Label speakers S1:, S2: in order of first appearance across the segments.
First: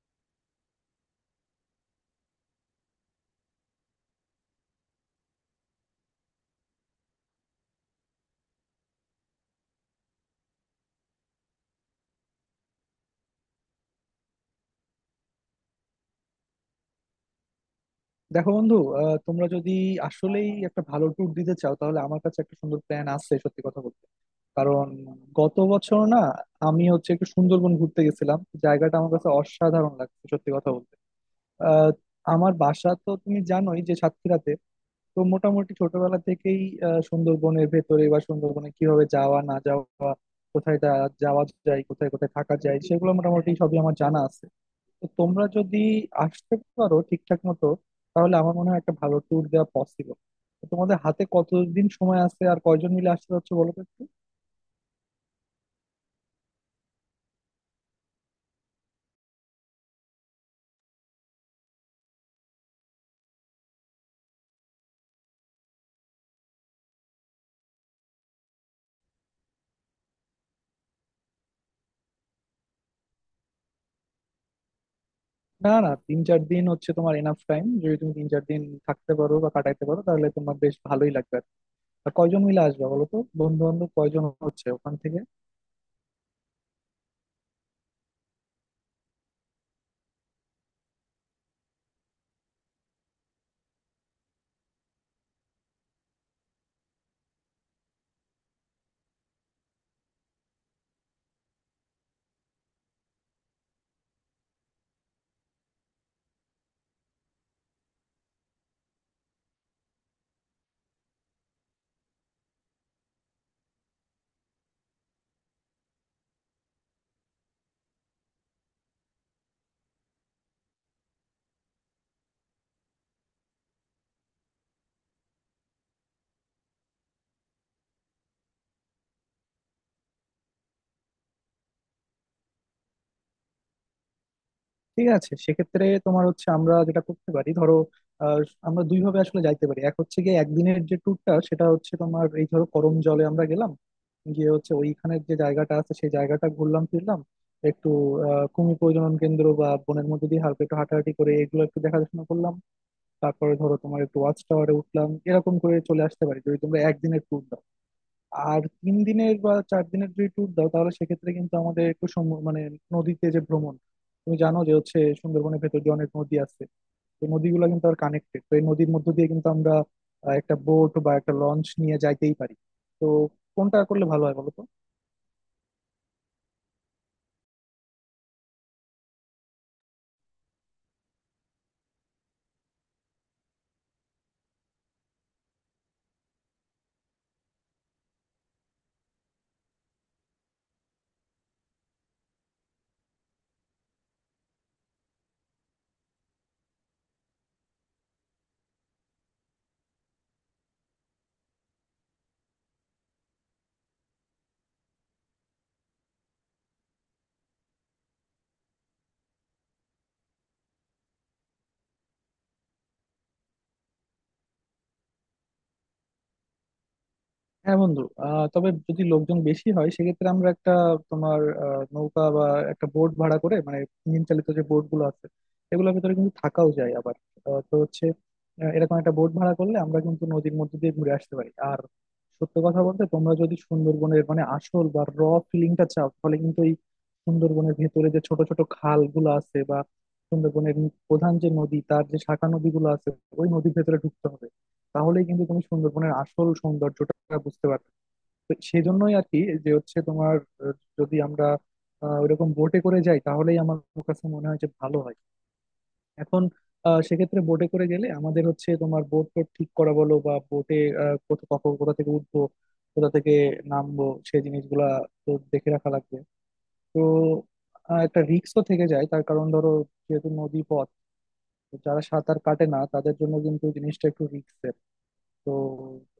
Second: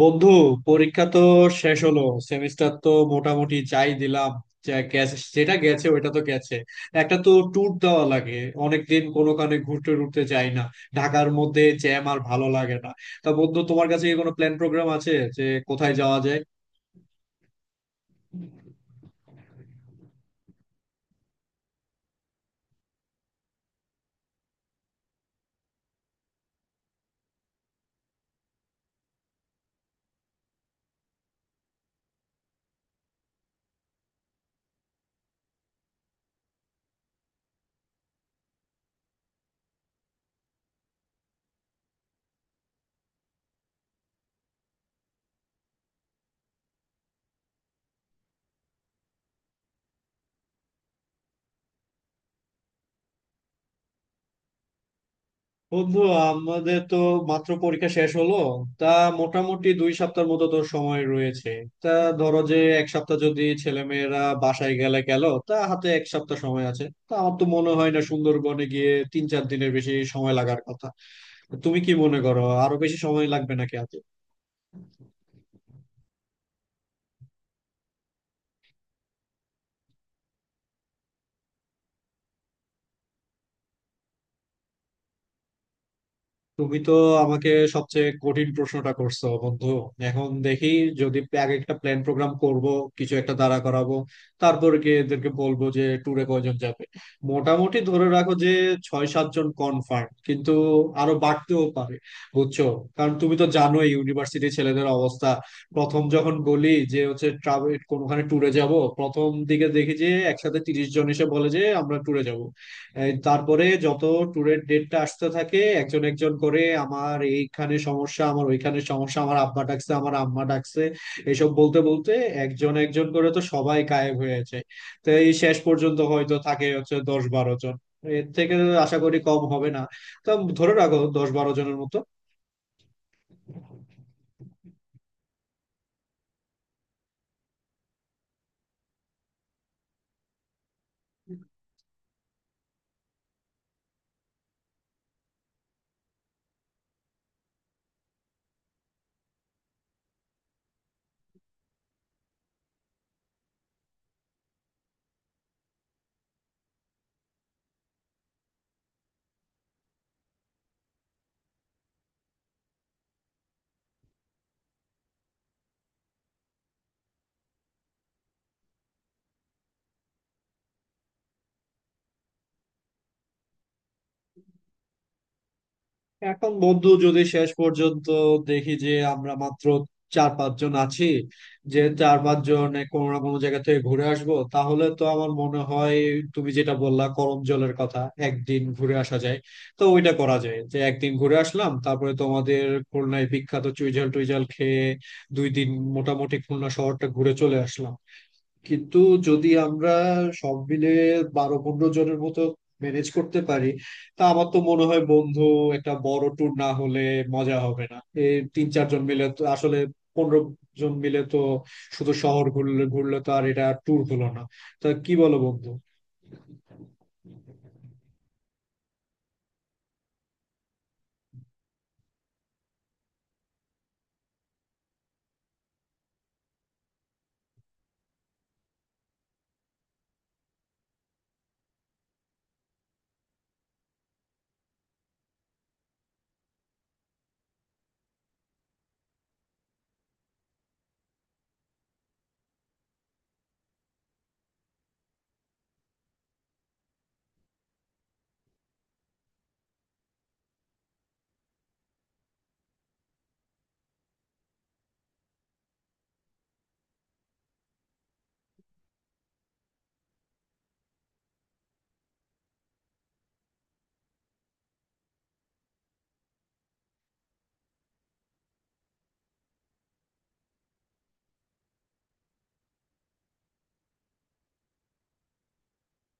S1: বন্ধু, পরীক্ষা তো শেষ হলো। সেমিস্টার তো মোটামুটি যাই দিলাম, যা গেছে যেটা গেছে ওটা তো গেছে। একটা তো ট্যুর দেওয়া লাগে। অনেকদিন কোনো কানে ঘুরতে টুরতে যাই না। ঢাকার মধ্যে জ্যাম আর ভালো লাগে না। তা বন্ধু, তোমার কাছে কি কোনো প্ল্যান প্রোগ্রাম আছে যে কোথায় যাওয়া যায়?
S2: দেখো বন্ধু তোমরা যদি আসলেই একটা ভালো ট্যুর দিতে চাও তাহলে আমার কাছে একটা সুন্দর প্ল্যান আছে, সত্যি কথা বলতে। কারণ গত বছর না আমি হচ্ছে একটু সুন্দরবন ঘুরতে গেছিলাম। জায়গাটা আমার কাছে অসাধারণ লাগছে, সত্যি কথা বলতে। আহ, আমার বাসা তো তুমি জানোই যে সাতক্ষীরাতে। তো মোটামুটি ছোটবেলা থেকেই সুন্দরবনের ভেতরে বা সুন্দরবনে কিভাবে যাওয়া না যাওয়া, কোথায় যাওয়া যায়, কোথায় কোথায় থাকা যায় সেগুলো মোটামুটি সবই আমার জানা আছে। তো তোমরা যদি আসতে পারো ঠিকঠাক মতো তাহলে আমার মনে হয় একটা ভালো ট্যুর দেওয়া পসিবল। তোমাদের হাতে কতদিন সময় আছে আর কয়জন মিলে আসতে হচ্ছে বলো তো একটু?
S1: বন্ধু, আমাদের তো মাত্র পরীক্ষা শেষ হলো। তা মোটামুটি 2 সপ্তাহ মতো তোর সময় রয়েছে। তা ধরো যে এক সপ্তাহ যদি ছেলেমেয়েরা বাসায় গেলে গেল, তা হাতে এক সপ্তাহ সময় আছে। তা আমার তো মনে হয় না সুন্দরবনে গিয়ে 3-4 দিনের বেশি সময় লাগার কথা। তুমি কি মনে করো আরো বেশি সময় লাগবে নাকি হাতে?
S2: না না, তিন চার দিন হচ্ছে তোমার এনাফ টাইম। যদি তুমি তিন চার দিন থাকতে পারো বা কাটাইতে পারো তাহলে তোমার বেশ ভালোই লাগবে। আর কয়জন মিলে আসবে বলো তো, বন্ধু বান্ধব কয়জন হচ্ছে ওখান থেকে?
S1: তুমি তো আমাকে সবচেয়ে কঠিন প্রশ্নটা করছো বন্ধু। এখন দেখি, যদি আগে একটা প্ল্যান প্রোগ্রাম করব, কিছু একটা দাঁড়া করাবো, তারপর গিয়ে এদেরকে বলবো যে ট্যুরে কয়জন যাবে। মোটামুটি ধরে রাখো যে 6-7 জন কনফার্ম, কিন্তু আরো বাড়তেও পারে, বুঝছো। কারণ তুমি তো জানোই ইউনিভার্সিটি ছেলেদের অবস্থা। প্রথম যখন বলি যে হচ্ছে ট্রাভেল কোনোখানে ট্যুরে যাব, প্রথম দিকে দেখি যে একসাথে 30 জন এসে বলে যে আমরা ট্যুরে যাব। এই তারপরে যত ট্যুরের ডেটটা আসতে থাকে একজন একজন করে, আমার এইখানে সমস্যা, আমার ওইখানে সমস্যা, আমার আব্বা ডাকছে, আমার আম্মা ডাকছে, এসব বলতে বলতে একজন একজন করে তো সবাই গায়েব হয়ে যায়। তো এই শেষ পর্যন্ত হয়তো থাকে হচ্ছে 10-12 জন। এর থেকে আশা করি কম হবে না। তো ধরে রাখো 10-12 জনের মতো।
S2: ঠিক আছে, সেক্ষেত্রে তোমার হচ্ছে আমরা যেটা করতে পারি, ধরো আহ, আমরা দুই ভাবে আসলে যাইতে পারি। এক হচ্ছে গিয়ে একদিনের যে ট্যুরটা, সেটা হচ্ছে তোমার, এই ধরো, করম জলে আমরা গেলাম, গিয়ে হচ্ছে ওইখানের যে জায়গাটা আছে সেই জায়গাটা ঘুরলাম ফিরলাম, একটু কুমির প্রজনন কেন্দ্র বা বনের মধ্যে দিয়ে হালকা একটু হাঁটাহাঁটি করে এগুলো একটু দেখাশোনা করলাম। তারপরে ধরো তোমার একটু ওয়াচ টাওয়ারে উঠলাম, এরকম করে চলে আসতে পারি যদি তোমরা একদিনের ট্যুর দাও। আর তিন দিনের বা চার দিনের যদি ট্যুর দাও তাহলে সেক্ষেত্রে কিন্তু আমাদের একটু মানে নদীতে যে ভ্রমণ, তুমি জানো যে হচ্ছে সুন্দরবনের ভেতর যে অনেক নদী আছে, তো নদীগুলো কিন্তু আর কানেক্টেড। তো এই নদীর মধ্য দিয়ে কিন্তু আমরা একটা বোট বা একটা লঞ্চ নিয়ে যাইতেই পারি। তো কোনটা করলে ভালো হয় বলো তো?
S1: এখন বন্ধু, যদি শেষ পর্যন্ত দেখি যে আমরা মাত্র 4-5 জন আছি, যে 4-5 জন কোনো না কোনো জায়গা থেকে ঘুরে আসবো, তাহলে তো আমার মনে হয় তুমি যেটা বললা করম জলের কথা, একদিন ঘুরে আসা যায়। তো ওইটা করা যায় যে একদিন ঘুরে আসলাম, তারপরে তোমাদের খুলনায় বিখ্যাত চুইঝাল টুইঝাল খেয়ে 2 দিন মোটামুটি খুলনা শহরটা ঘুরে চলে আসলাম। কিন্তু যদি আমরা সব মিলে 12-15 জনের মতো ম্যানেজ করতে পারি, তা আমার তো মনে হয় বন্ধু একটা বড় ট্যুর না হলে মজা হবে না। এই 3-4 জন মিলে তো আসলে, 15 জন মিলে তো শুধু শহর ঘুরলে ঘুরলে তো আর এটা ট্যুর হলো না। তা কি বলো বন্ধু?
S2: হ্যাঁ বন্ধু, তবে যদি লোকজন বেশি হয় সেক্ষেত্রে আমরা একটা, তোমার নৌকা বা একটা বোট ভাড়া করে, মানে ইঞ্জিন চালিত যে বোট গুলো আছে এগুলোর ভিতরে কিন্তু থাকাও যায় আবার। তো হচ্ছে এরকম একটা বোট ভাড়া করলে আমরা কিন্তু নদীর মধ্যে দিয়ে ঘুরে আসতে পারি। আর সত্য কথা বলতে তোমরা যদি সুন্দরবনের, মানে আসল বা র ফিলিংটা চাও, তাহলে কিন্তু এই সুন্দরবনের ভেতরে যে ছোট ছোট খাল গুলো আছে বা সুন্দরবনের প্রধান যে নদী, তার যে শাখা নদীগুলো আছে, ওই নদীর ভেতরে ঢুকতে হবে। তাহলেই কিন্তু তুমি সুন্দরবনের আসল সৌন্দর্যটা বুঝতে পারবে। তো সেই জন্যই আর কি, যে হচ্ছে তোমার আহ, যদি আমরা ওইরকম বোটে করে যাই তাহলেই আমার কাছে মনে হয় যে ভালো হয়। এখন সেক্ষেত্রে বোটে করে গেলে আমাদের হচ্ছে তোমার বোট টোট ঠিক করা বলো বা বোটে কোথা কখন কোথা থেকে উঠবো, কোথা থেকে নামবো, সেই জিনিসগুলা তো দেখে রাখা লাগবে। তো একটা রিস্কও থেকে যায়, তার কারণ ধরো যেহেতু নদী পথ, যারা সাঁতার কাটে না তাদের জন্য কিন্তু জিনিসটা একটু রিস্ক। তো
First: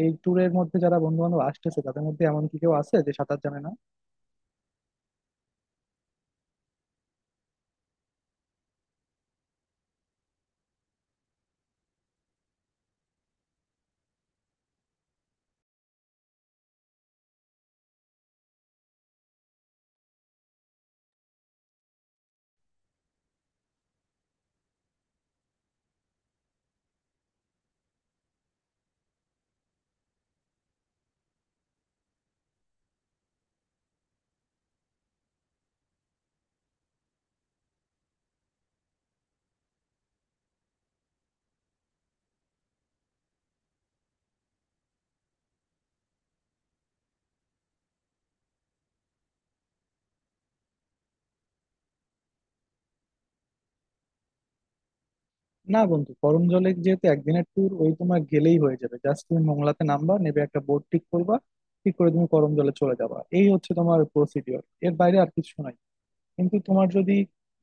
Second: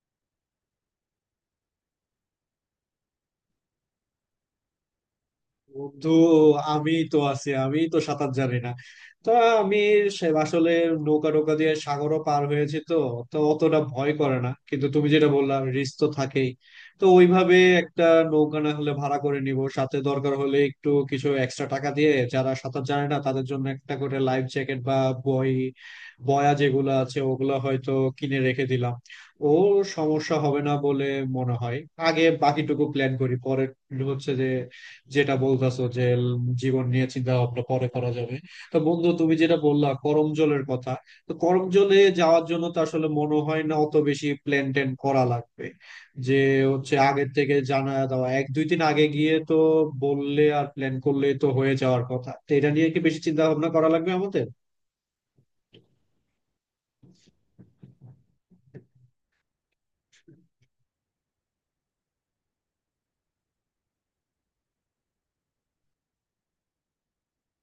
S2: এই ট্যুরের মধ্যে যারা বন্ধু বান্ধব আসতেছে তাদের মধ্যে এমন কি কেউ আছে যে সাঁতার জানে না?
S1: বন্ধু, আমি তো আছি, আমি তো সাঁতার জানি না। তো আমি, সে আসলে নৌকা নৌকা দিয়ে সাগরও পার হয়েছি তো, তো অতটা ভয় করে না। কিন্তু তুমি যেটা বললাম, রিস্ক তো থাকেই। তো ওইভাবে একটা নৌকা না হলে ভাড়া করে নিব, সাথে দরকার হলে একটু কিছু এক্সট্রা টাকা দিয়ে যারা সাঁতার জানে না তাদের জন্য একটা করে লাইফ জ্যাকেট বা বই বয়া যেগুলো আছে ওগুলো হয়তো কিনে রেখে দিলাম। ও, সমস্যা হবে না বলে মনে হয়। আগে বাকিটুকু প্ল্যান করি, পরে হচ্ছে যে যেটা বলতেছো যে জীবন নিয়ে চিন্তা ভাবনা পরে করা যাবে। তো বন্ধু, তুমি যেটা বললা করমজলের কথা, তো করমজলে যাওয়ার জন্য তো আসলে মনে হয় না অত বেশি প্ল্যান ট্যান করা লাগবে। যে হচ্ছে আগের থেকে জানা দেওয়া, 1-2 দিন আগে গিয়ে তো বললে আর প্ল্যান করলে তো হয়ে যাওয়ার কথা। তো এটা নিয়ে কি বেশি চিন্তা ভাবনা করা লাগবে আমাদের?
S2: না বন্ধু, গরম জলে যেহেতু একদিনের ট্যুর, ওই তোমার গেলেই হয়ে যাবে। জাস্ট তুমি মোংলাতে নামবা, নেবে একটা বোট ঠিক করবা, ঠিক করে তুমি গরম জলে চলে যাবা। এই হচ্ছে তোমার প্রসিডিওর, এর বাইরে আর কিছু নাই। কিন্তু তোমার যদি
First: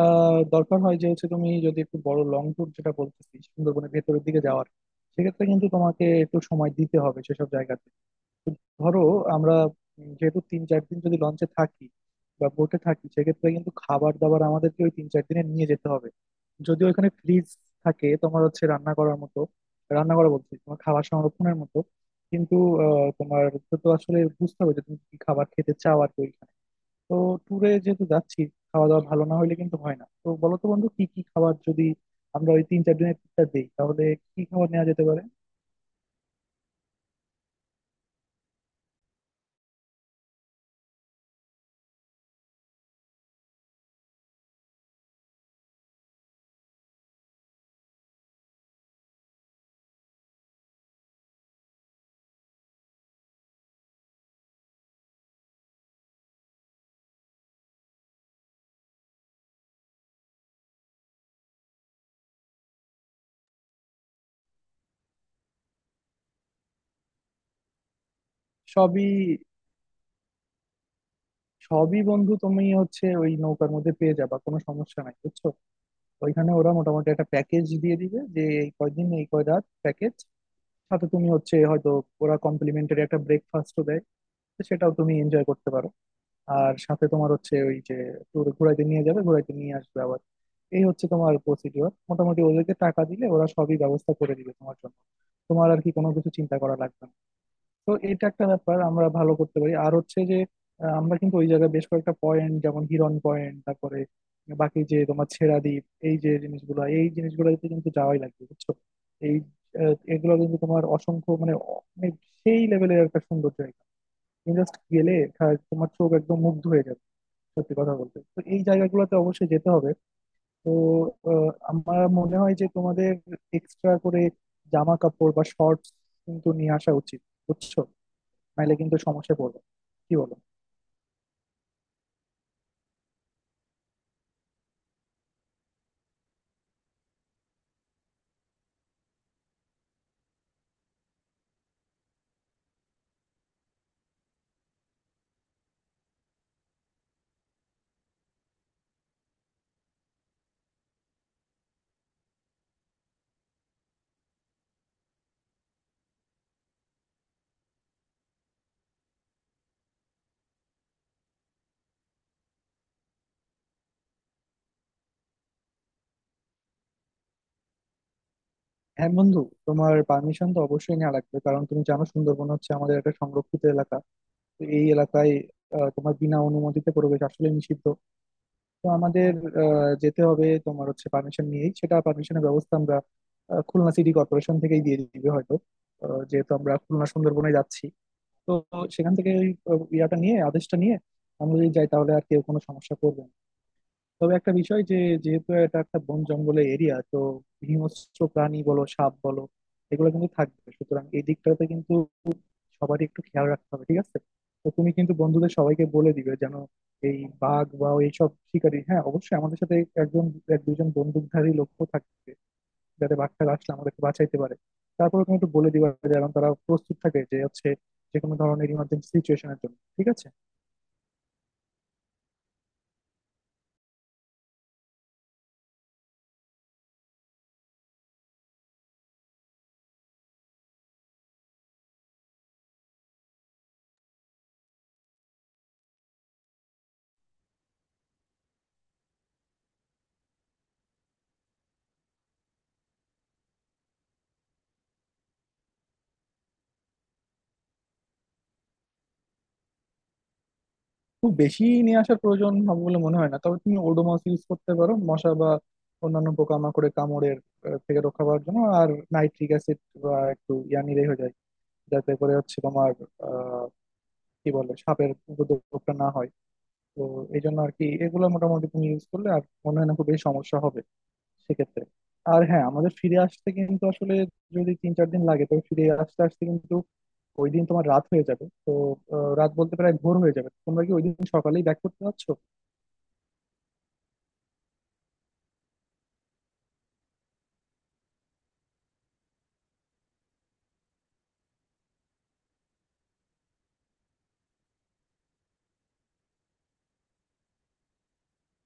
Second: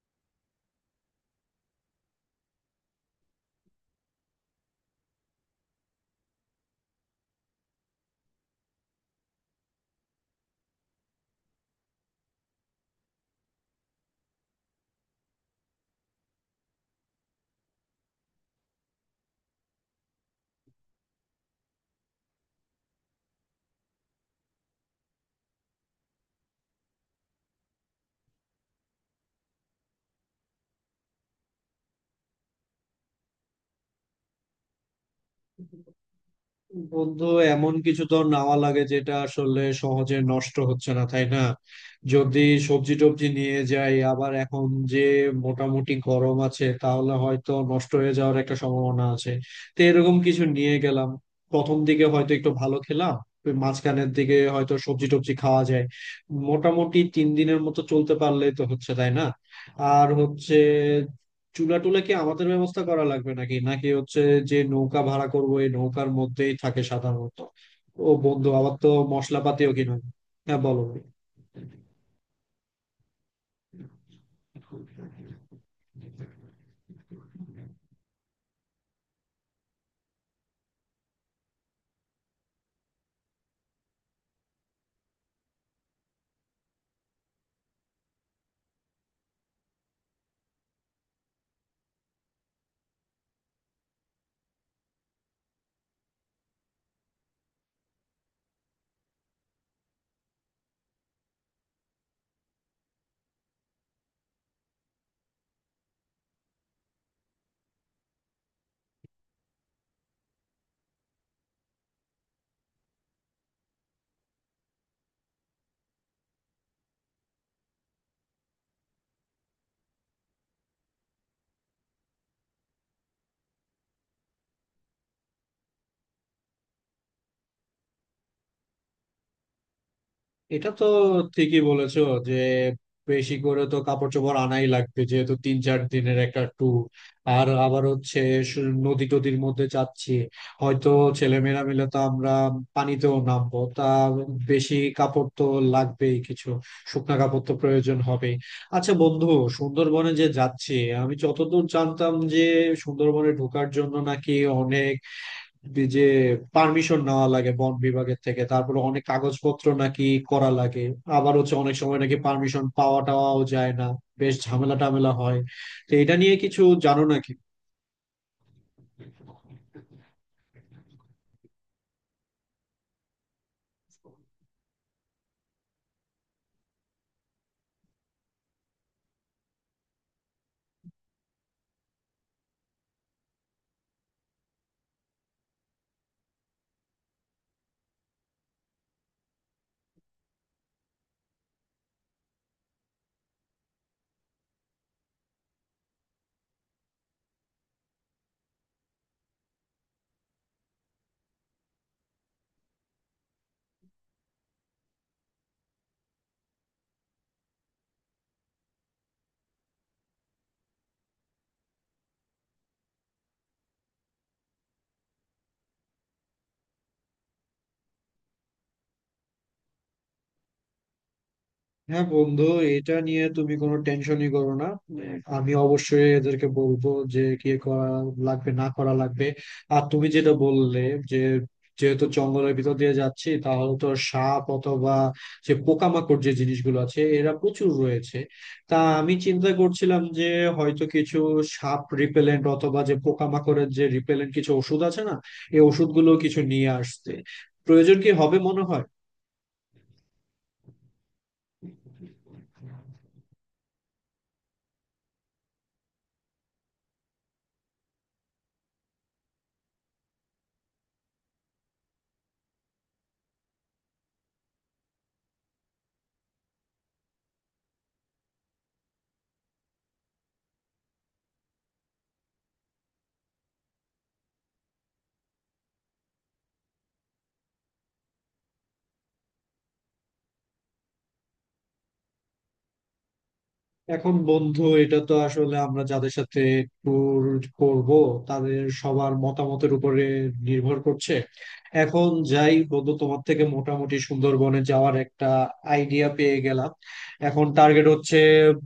S2: দরকার হয় যে হচ্ছে তুমি যদি একটু বড় লং ট্যুর, যেটা বলতেছি সুন্দরবনের ভেতরের দিকে যাওয়ার, সেক্ষেত্রে কিন্তু তোমাকে একটু সময় দিতে হবে সেসব জায়গাতে। ধরো আমরা যেহেতু তিন চার দিন যদি লঞ্চে থাকি বা বোটে থাকি সেক্ষেত্রে কিন্তু খাবার দাবার আমাদেরকে ওই তিন চার দিনে নিয়ে যেতে হবে। যদি ওইখানে ফ্রিজ থাকে তোমার হচ্ছে রান্না করার মতো, রান্না করা বলছি তোমার খাবার সংরক্ষণের মতো। কিন্তু তোমার তো তো আসলে বুঝতে হবে যে তুমি কি খাবার খেতে চাও আর কি ওইখানে। তো ট্যুরে যেহেতু যাচ্ছি, খাওয়া দাওয়া ভালো না হইলে কিন্তু হয় না। তো বলো তো বন্ধু, কি কি খাবার যদি আমরা ওই তিন চার দিনের ট্যুরটা দিই তাহলে কি খাবার নেওয়া যেতে পারে?
S1: বন্ধু, এমন কিছু তো নেওয়া লাগে যেটা আসলে সহজে নষ্ট হচ্ছে না, তাই না? যদি সবজি টবজি নিয়ে যাই আবার এখন যে মোটামুটি গরম আছে, তাহলে হয়তো নষ্ট হয়ে যাওয়ার একটা সম্ভাবনা আছে। তো এরকম কিছু নিয়ে গেলাম, প্রথম দিকে হয়তো একটু ভালো খেলাম, ওই মাঝখানের দিকে হয়তো সবজি টবজি খাওয়া যায়। মোটামুটি 3 দিনের মতো চলতে পারলেই তো হচ্ছে, তাই না? আর হচ্ছে চুলা টুলা কি আমাদের ব্যবস্থা করা লাগবে, নাকি নাকি হচ্ছে যে নৌকা ভাড়া করবো এই নৌকার মধ্যেই থাকে সাধারণত? ও বন্ধু, আবার তো
S2: সবই
S1: মশলাপাতিও কিনা? হ্যাঁ বলো ভাই।
S2: সবই বন্ধু তুমি হচ্ছে ওই নৌকার মধ্যে পেয়ে যাবা, কোনো সমস্যা নাই, বুঝছো। ওইখানে ওরা মোটামুটি একটা প্যাকেজ দিয়ে দিবে যে এই কয়দিন এই কয় রাত প্যাকেজ। সাথে তুমি হচ্ছে হয়তো, ওরা কমপ্লিমেন্টারি একটা ব্রেকফাস্টও দেয়, তো সেটাও তুমি এনজয় করতে পারো। আর সাথে তোমার হচ্ছে ওই যে tour ঘুরাইতে নিয়ে যাবে, ঘুরাইতে নিয়ে আসবে আবার। এই হচ্ছে তোমার প্রসিডিওর, মোটামুটি ওদেরকে টাকা দিলে ওরা সবই ব্যবস্থা করে দিবে তোমার জন্য, তোমার আর কি কোনো কিছু চিন্তা করা লাগবে না। তো এটা একটা ব্যাপার আমরা ভালো করতে পারি। আর হচ্ছে যে আমরা কিন্তু ওই জায়গায় বেশ কয়েকটা পয়েন্ট, যেমন হিরন পয়েন্ট, তারপরে বাকি যে তোমার ছেড়া দ্বীপ, এই যে জিনিসগুলো, এই জিনিসগুলোতে কিন্তু যাওয়াই লাগবে, বুঝছো। এই এগুলো কিন্তু তোমার অসংখ্য, মানে মানে সেই লেভেলের একটা সুন্দর জায়গা। তুমি জাস্ট গেলে তোমার চোখ একদম মুগ্ধ হয়ে যাবে, সত্যি কথা বলতে। তো এই জায়গাগুলোতে অবশ্যই যেতে হবে। তো আমার মনে হয় যে তোমাদের এক্সট্রা করে জামা কাপড় বা শর্টস কিন্তু নিয়ে আসা উচিত, বুঝছো, নাহলে কিন্তু সমস্যায় পড়বে। কি বলো?
S1: এটা তো ঠিকই বলেছো যে বেশি করে তো কাপড় চোপড় আনাই লাগবে, যেহেতু তিন চার দিনের একটা ট্যুর। আর আবার হচ্ছে নদী টদীর মধ্যে যাচ্ছি, হয়তো ছেলেমেয়েরা মিলে তো আমরা পানিতেও নামবো। তা বেশি কাপড় তো লাগবেই, কিছু শুকনা কাপড় তো প্রয়োজন হবে। আচ্ছা বন্ধু, সুন্দরবনে যে যাচ্ছি, আমি যতদূর জানতাম যে সুন্দরবনে ঢোকার জন্য নাকি অনেক যে পারমিশন নেওয়া লাগে বন বিভাগের থেকে, তারপরে অনেক কাগজপত্র নাকি করা লাগে। আবার হচ্ছে অনেক সময় নাকি পারমিশন পাওয়া টাওয়াও যায় না, বেশ ঝামেলা টামেলা হয়। তো এটা নিয়ে কিছু জানো নাকি?
S2: হ্যাঁ বন্ধু, তোমার পারমিশন তো অবশ্যই নেওয়া লাগবে, কারণ তুমি জানো সুন্দরবন হচ্ছে আমাদের একটা সংরক্ষিত এলাকা। তো এই এলাকায় তোমার বিনা অনুমতিতে প্রবেশ আসলে নিষিদ্ধ। তো আমাদের যেতে হবে তোমার হচ্ছে পারমিশন নিয়েই। সেটা পারমিশনের ব্যবস্থা আমরা খুলনা সিটি কর্পোরেশন থেকেই দিয়ে দিবে হয়তো, যেহেতু আমরা খুলনা সুন্দরবনে যাচ্ছি। তো সেখান থেকে ওই ইয়াটা নিয়ে, আদেশটা নিয়ে আমরা যদি যাই তাহলে আর কেউ কোনো সমস্যা করবে না। তবে একটা বিষয় যে, যেহেতু এটা একটা বন জঙ্গলের এরিয়া, তো হিংস্র প্রাণী বলো, সাপ বলো, এগুলো কিন্তু থাকবে। সুতরাং এই দিকটাতে কিন্তু সবারই একটু খেয়াল রাখতে হবে, ঠিক আছে? তো তুমি কিন্তু বন্ধুদের সবাইকে বলে দিবে যেন এই বাঘ বা এইসব শিকারী, হ্যাঁ অবশ্যই আমাদের সাথে একজন, এক দুজন বন্দুকধারী লোকও থাকবে যাতে বাঘটা আসলে আমাদেরকে বাঁচাইতে পারে। তারপরে তুমি একটু বলে দিবা যেন তারা প্রস্তুত থাকে যে হচ্ছে যে কোনো ধরনের ইমার্জেন্সি সিচুয়েশনের জন্য, ঠিক আছে?
S1: হ্যাঁ বন্ধু, এটা নিয়ে তুমি কোনো টেনশনই করো না। আমি অবশ্যই এদেরকে বলবো যে কি করা লাগবে না করা লাগবে। আর তুমি যেটা বললে যে যেহেতু জঙ্গলের ভিতর দিয়ে যাচ্ছি, তাহলে তো সাপ অথবা যে পোকামাকড় যে জিনিসগুলো আছে এরা প্রচুর রয়েছে। তা আমি চিন্তা করছিলাম যে হয়তো কিছু সাপ রিপেলেন্ট অথবা যে পোকামাকড়ের যে রিপেলেন্ট কিছু ওষুধ আছে না, এই ওষুধগুলো কিছু নিয়ে আসতে প্রয়োজন কি হবে মনে হয়?
S2: খুব বেশি নিয়ে আসার প্রয়োজন হবে বলে মনে হয় না, তবে তুমি ওডোমস ইউজ করতে পারো মশা বা অন্যান্য পোকামাকড়ে কামড়ের থেকে রক্ষা পাওয়ার জন্য। আর নাইট্রিক অ্যাসিড বা একটু ইয়া নিলেই হয়ে যায় যাতে করে হচ্ছে তোমার আহ কি বলে সাপের উপদ্রবটা না হয়। তো এই জন্য আর কি, এগুলো মোটামুটি তুমি ইউজ করলে আর মনে হয় না খুব বেশি সমস্যা হবে সেক্ষেত্রে। আর হ্যাঁ, আমাদের ফিরে আসতে কিন্তু আসলে যদি তিন চার দিন লাগে তবে ফিরে আসতে আসতে কিন্তু ওই দিন তোমার রাত হয়ে যাবে। তো রাত বলতে প্রায় ভোর হয়ে যাবে, তোমরা কি ওই দিন সকালেই ব্যাক করতে পারছো?
S1: এখন বন্ধু, এটা তো আসলে আমরা যাদের সাথে ট্যুর করব তাদের সবার মতামতের উপরে নির্ভর করছে। এখন যাই বন্ধু, তোমার থেকে মোটামুটি সুন্দরবনে যাওয়ার একটা আইডিয়া পেয়ে গেলাম। এখন টার্গেট হচ্ছে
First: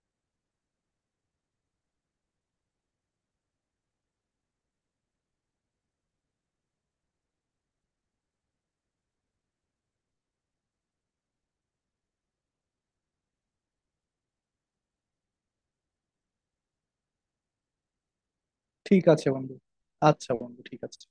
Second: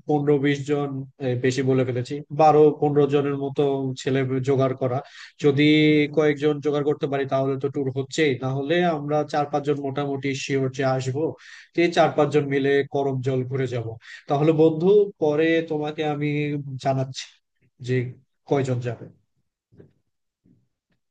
S1: 15-20 জন, বেশি বলে ফেলেছি, 12-15 জনের মতো ছেলে জোগাড় করা। যদি কয়েকজন জোগাড় করতে পারি তাহলে তো ট্যুর হচ্ছেই, তাহলে আমরা 4-5 জন মোটামুটি শিওর যে আসবো। তো এই 4-5 জন মিলে করমজল ঘুরে যাব। তাহলে বন্ধু, পরে তোমাকে আমি জানাচ্ছি যে কয়জন
S2: ঠিক
S1: যাবে।
S2: আছে বন্ধু। আচ্ছা বন্ধু, ঠিক আছে।